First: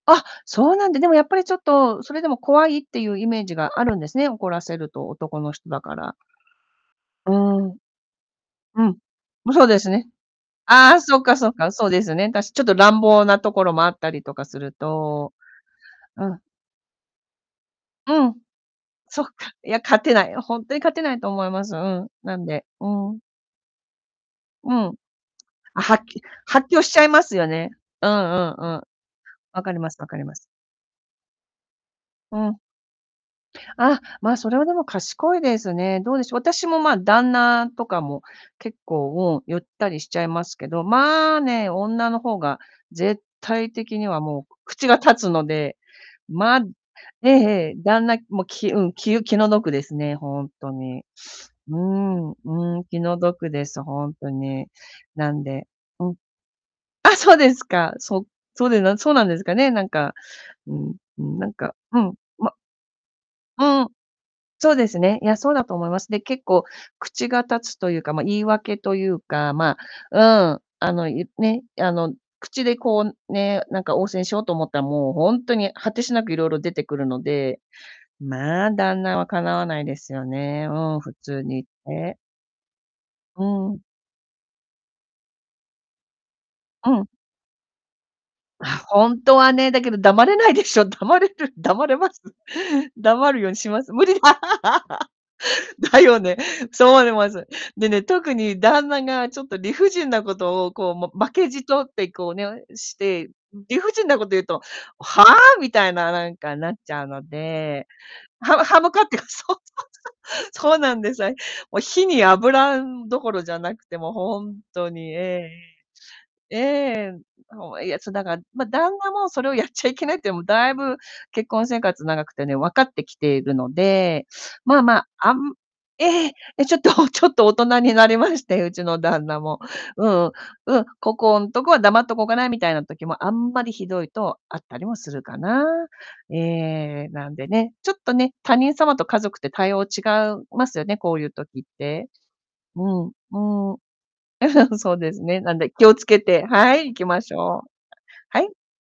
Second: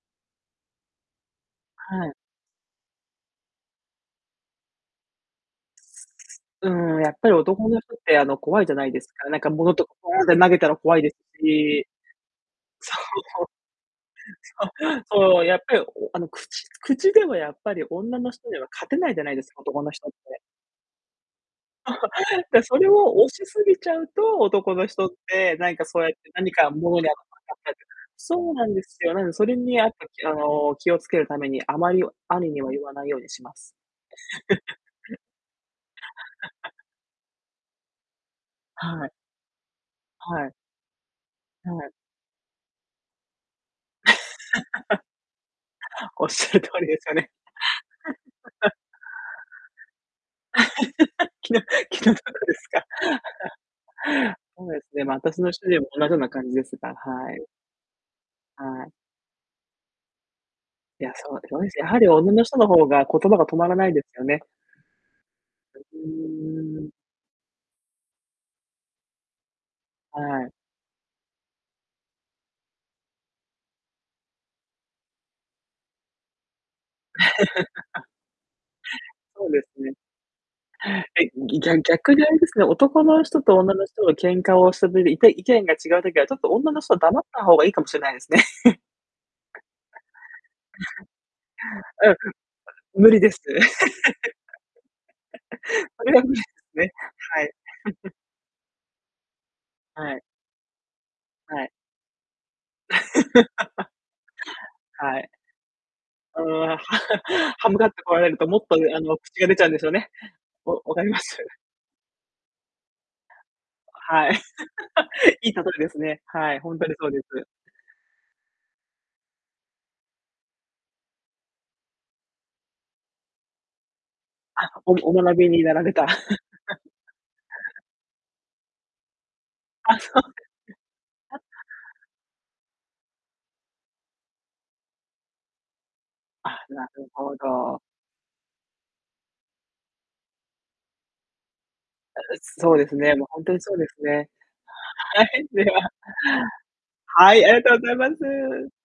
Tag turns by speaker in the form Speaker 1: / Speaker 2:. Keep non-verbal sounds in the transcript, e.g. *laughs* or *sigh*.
Speaker 1: あ、そうなんだ。でもやっぱりちょっと、
Speaker 2: はい。
Speaker 1: それでも怖いっていうイメージがあるんですね、怒らせると、男の人だから。
Speaker 2: うーん、やっぱ
Speaker 1: う
Speaker 2: り
Speaker 1: ー
Speaker 2: 男
Speaker 1: ん。
Speaker 2: の人って、あの、怖いじゃ
Speaker 1: う
Speaker 2: ない
Speaker 1: ん。
Speaker 2: ですか。なんか、
Speaker 1: も、そう
Speaker 2: 物
Speaker 1: で
Speaker 2: と
Speaker 1: す
Speaker 2: か
Speaker 1: ね。
Speaker 2: ポーンって投げたら
Speaker 1: あ
Speaker 2: 怖
Speaker 1: あ、
Speaker 2: いです
Speaker 1: そっかそっか、そ
Speaker 2: し。
Speaker 1: うですね。だし、ちょっと乱暴な
Speaker 2: そう。
Speaker 1: ところもあったりとかす
Speaker 2: あ、
Speaker 1: ると
Speaker 2: そう。やっぱり、おあ
Speaker 1: う
Speaker 2: の、
Speaker 1: ん。
Speaker 2: 口口ではやっぱり女
Speaker 1: う
Speaker 2: の
Speaker 1: ん。
Speaker 2: 人には勝てないじ
Speaker 1: そ
Speaker 2: ゃ
Speaker 1: っ
Speaker 2: ないです
Speaker 1: か。
Speaker 2: か、
Speaker 1: いや、
Speaker 2: 男の
Speaker 1: 勝
Speaker 2: 人っ
Speaker 1: てない、
Speaker 2: て。
Speaker 1: ほんとに勝てないと思います、うん。なん
Speaker 2: *chuckles* で、
Speaker 1: で
Speaker 2: それ
Speaker 1: う
Speaker 2: を
Speaker 1: ん。
Speaker 2: 押しすぎちゃうと、
Speaker 1: う
Speaker 2: 男の
Speaker 1: ん。
Speaker 2: 人って、なん
Speaker 1: あ、
Speaker 2: か、
Speaker 1: は
Speaker 2: そう
Speaker 1: っ
Speaker 2: やっ
Speaker 1: き
Speaker 2: て何
Speaker 1: 発
Speaker 2: か
Speaker 1: 狂しち
Speaker 2: 物
Speaker 1: ゃ
Speaker 2: に
Speaker 1: い
Speaker 2: あ
Speaker 1: ますよ
Speaker 2: 当たった
Speaker 1: ね。
Speaker 2: りとか。
Speaker 1: うんう
Speaker 2: そうなん
Speaker 1: んう
Speaker 2: で
Speaker 1: ん。
Speaker 2: すよ。なんでそれ
Speaker 1: わかり
Speaker 2: にあっ
Speaker 1: ます
Speaker 2: て、
Speaker 1: わかり
Speaker 2: きあ
Speaker 1: ます。
Speaker 2: の、気をつけるために、あまり
Speaker 1: う
Speaker 2: 兄
Speaker 1: ん。
Speaker 2: には言わないようにします。
Speaker 1: ああ、ま、それはでも
Speaker 2: *chuckles*
Speaker 1: 賢いですね。どうでしょう、私
Speaker 2: *chuckles*
Speaker 1: も、ま、旦那とかも、結
Speaker 2: はい。
Speaker 1: 構、うん、いったりしちゃいま
Speaker 2: はい。
Speaker 1: すけど、ま、ね、
Speaker 2: はい。
Speaker 1: 女の方が、絶対的にはもう口が
Speaker 2: *laughs*
Speaker 1: 立つので、
Speaker 2: おっしゃ
Speaker 1: ま、
Speaker 2: る通りですよ
Speaker 1: え
Speaker 2: ね。
Speaker 1: えええ、旦那もき
Speaker 2: *chuckles*
Speaker 1: うん、気気の毒ですね、本当に。
Speaker 2: *laughs* 気の
Speaker 1: う
Speaker 2: 気の
Speaker 1: ん
Speaker 2: 毒です
Speaker 1: うん、
Speaker 2: か？
Speaker 1: 気の毒です、本当
Speaker 2: *chuckles* そ
Speaker 1: に。
Speaker 2: うですね、ま、
Speaker 1: な
Speaker 2: 私
Speaker 1: ん
Speaker 2: の主
Speaker 1: で、
Speaker 2: 人も同
Speaker 1: う
Speaker 2: じ
Speaker 1: ん。
Speaker 2: ような感じですが、は
Speaker 1: あ、そう
Speaker 2: い。
Speaker 1: ですか。そそうで
Speaker 2: はい。
Speaker 1: なそうなんですかね、なんか、うーん、う
Speaker 2: いや、
Speaker 1: ー
Speaker 2: そ
Speaker 1: ん、
Speaker 2: うで
Speaker 1: なん
Speaker 2: すね。おんな
Speaker 1: か、
Speaker 2: じ。やは
Speaker 1: う
Speaker 2: り
Speaker 1: ん、
Speaker 2: 女の
Speaker 1: ま
Speaker 2: 人の方が言葉が止まら
Speaker 1: う
Speaker 2: な
Speaker 1: ん。
Speaker 2: いですよね。
Speaker 1: そうですね、いや、そうだと思います。で、結構
Speaker 2: *unintelligible*
Speaker 1: 口が立つというか、ま、言い訳というか、ま
Speaker 2: は
Speaker 1: あ、
Speaker 2: い。
Speaker 1: うーん、あの、ゆね、あの、口でこうね、なんか、応戦しようと思ったら、もうほんとに果てしなくいろいろ出てくるので、
Speaker 2: *laughs*
Speaker 1: ま、旦那は敵
Speaker 2: そうで
Speaker 1: わな
Speaker 2: す
Speaker 1: い
Speaker 2: ね。
Speaker 1: ですよね、うーん、普
Speaker 2: はい、
Speaker 1: 通
Speaker 2: ぎ
Speaker 1: に
Speaker 2: ぎゃん
Speaker 1: 言っ
Speaker 2: 逆
Speaker 1: て。
Speaker 2: にあれですね、男の人
Speaker 1: う
Speaker 2: と
Speaker 1: ー
Speaker 2: 女
Speaker 1: ん。
Speaker 2: の人が喧嘩をしたてて、いて意見が違う時は、ちょっと女の
Speaker 1: う
Speaker 2: 人は
Speaker 1: ん。
Speaker 2: 黙った方がいいかもしれないですね。
Speaker 1: あ、ほんとはね。だけど黙れないでしょ？黙れる？黙れます？
Speaker 2: *chuckles* うん、ん、無理で
Speaker 1: 黙
Speaker 2: す。
Speaker 1: るようにします。無理だ。
Speaker 2: *laughs*
Speaker 1: *laughs* だ
Speaker 2: それ
Speaker 1: よ
Speaker 2: は無
Speaker 1: ね。
Speaker 2: 理です
Speaker 1: そう
Speaker 2: ね。
Speaker 1: 思いま
Speaker 2: は
Speaker 1: す。
Speaker 2: い。
Speaker 1: でね、
Speaker 2: *chuckles*
Speaker 1: 特に旦那がちょっと理不尽
Speaker 2: はい。
Speaker 1: なことを、こう、も、負けじ
Speaker 2: はい。
Speaker 1: とって、こうね、ん、して、理
Speaker 2: *laughs*
Speaker 1: 不尽なこと言うと、
Speaker 2: は
Speaker 1: はあ？
Speaker 2: い。
Speaker 1: みたいな、なん
Speaker 2: うー
Speaker 1: か、
Speaker 2: ん、
Speaker 1: なっ
Speaker 2: は
Speaker 1: ちゃうの
Speaker 2: 歯向か
Speaker 1: で。
Speaker 2: ってこられると、もっ
Speaker 1: 歯
Speaker 2: と、
Speaker 1: 歯向
Speaker 2: いあ
Speaker 1: かって
Speaker 2: の、
Speaker 1: か、
Speaker 2: 口
Speaker 1: そ
Speaker 2: が出
Speaker 1: うそ
Speaker 2: ちゃうんです
Speaker 1: う
Speaker 2: よね。
Speaker 1: そう、そう
Speaker 2: わ
Speaker 1: な
Speaker 2: 分
Speaker 1: ん
Speaker 2: かり
Speaker 1: で
Speaker 2: ま
Speaker 1: すね。
Speaker 2: す。
Speaker 1: もう火に油どころじゃなくて、も、
Speaker 2: は
Speaker 1: ほ
Speaker 2: い。
Speaker 1: んとに、
Speaker 2: *laughs* い
Speaker 1: え
Speaker 2: い例えですね、は
Speaker 1: え。え
Speaker 2: い、ほんとにそう
Speaker 1: え。
Speaker 2: です。
Speaker 1: ほんは、いや、そ、だから、ま、旦那もそれをやっちゃいけないっていうのもだいぶ、結婚生活長くてね、分かってきているので、ま
Speaker 2: あ、
Speaker 1: あ
Speaker 2: お
Speaker 1: まあ、
Speaker 2: お
Speaker 1: あ
Speaker 2: 学び
Speaker 1: ん
Speaker 2: になられた。
Speaker 1: ええ、え、ちょっと
Speaker 2: *chuckles*
Speaker 1: *chuckles* ちょっと大人になりまして、うちの旦那も。
Speaker 2: あ、そ
Speaker 1: うん
Speaker 2: う
Speaker 1: う
Speaker 2: か。
Speaker 1: ん、うん、こ
Speaker 2: *chuckles*
Speaker 1: こ
Speaker 2: あ。
Speaker 1: んとこは黙っておこうかなみたいな時も、あんまりひどいとあったりもするかな。え
Speaker 2: あ、な
Speaker 1: え。
Speaker 2: る
Speaker 1: な
Speaker 2: ほ
Speaker 1: んでね、
Speaker 2: ど。
Speaker 1: ちょっとね、他人様と家族って対応違うますよね、こういう時って。
Speaker 2: あ、う、そう
Speaker 1: う
Speaker 2: です
Speaker 1: ーん、
Speaker 2: ね、もうほんとにそ
Speaker 1: うー
Speaker 2: う
Speaker 1: ん。
Speaker 2: ですね。
Speaker 1: *chuckles* うん、そうです
Speaker 2: は
Speaker 1: ね。
Speaker 2: い、
Speaker 1: なん
Speaker 2: で
Speaker 1: で、気
Speaker 2: は。
Speaker 1: を付けて、はい、行きまし
Speaker 2: はい、あり
Speaker 1: ょう。
Speaker 2: がとうございま
Speaker 1: はい。
Speaker 2: す。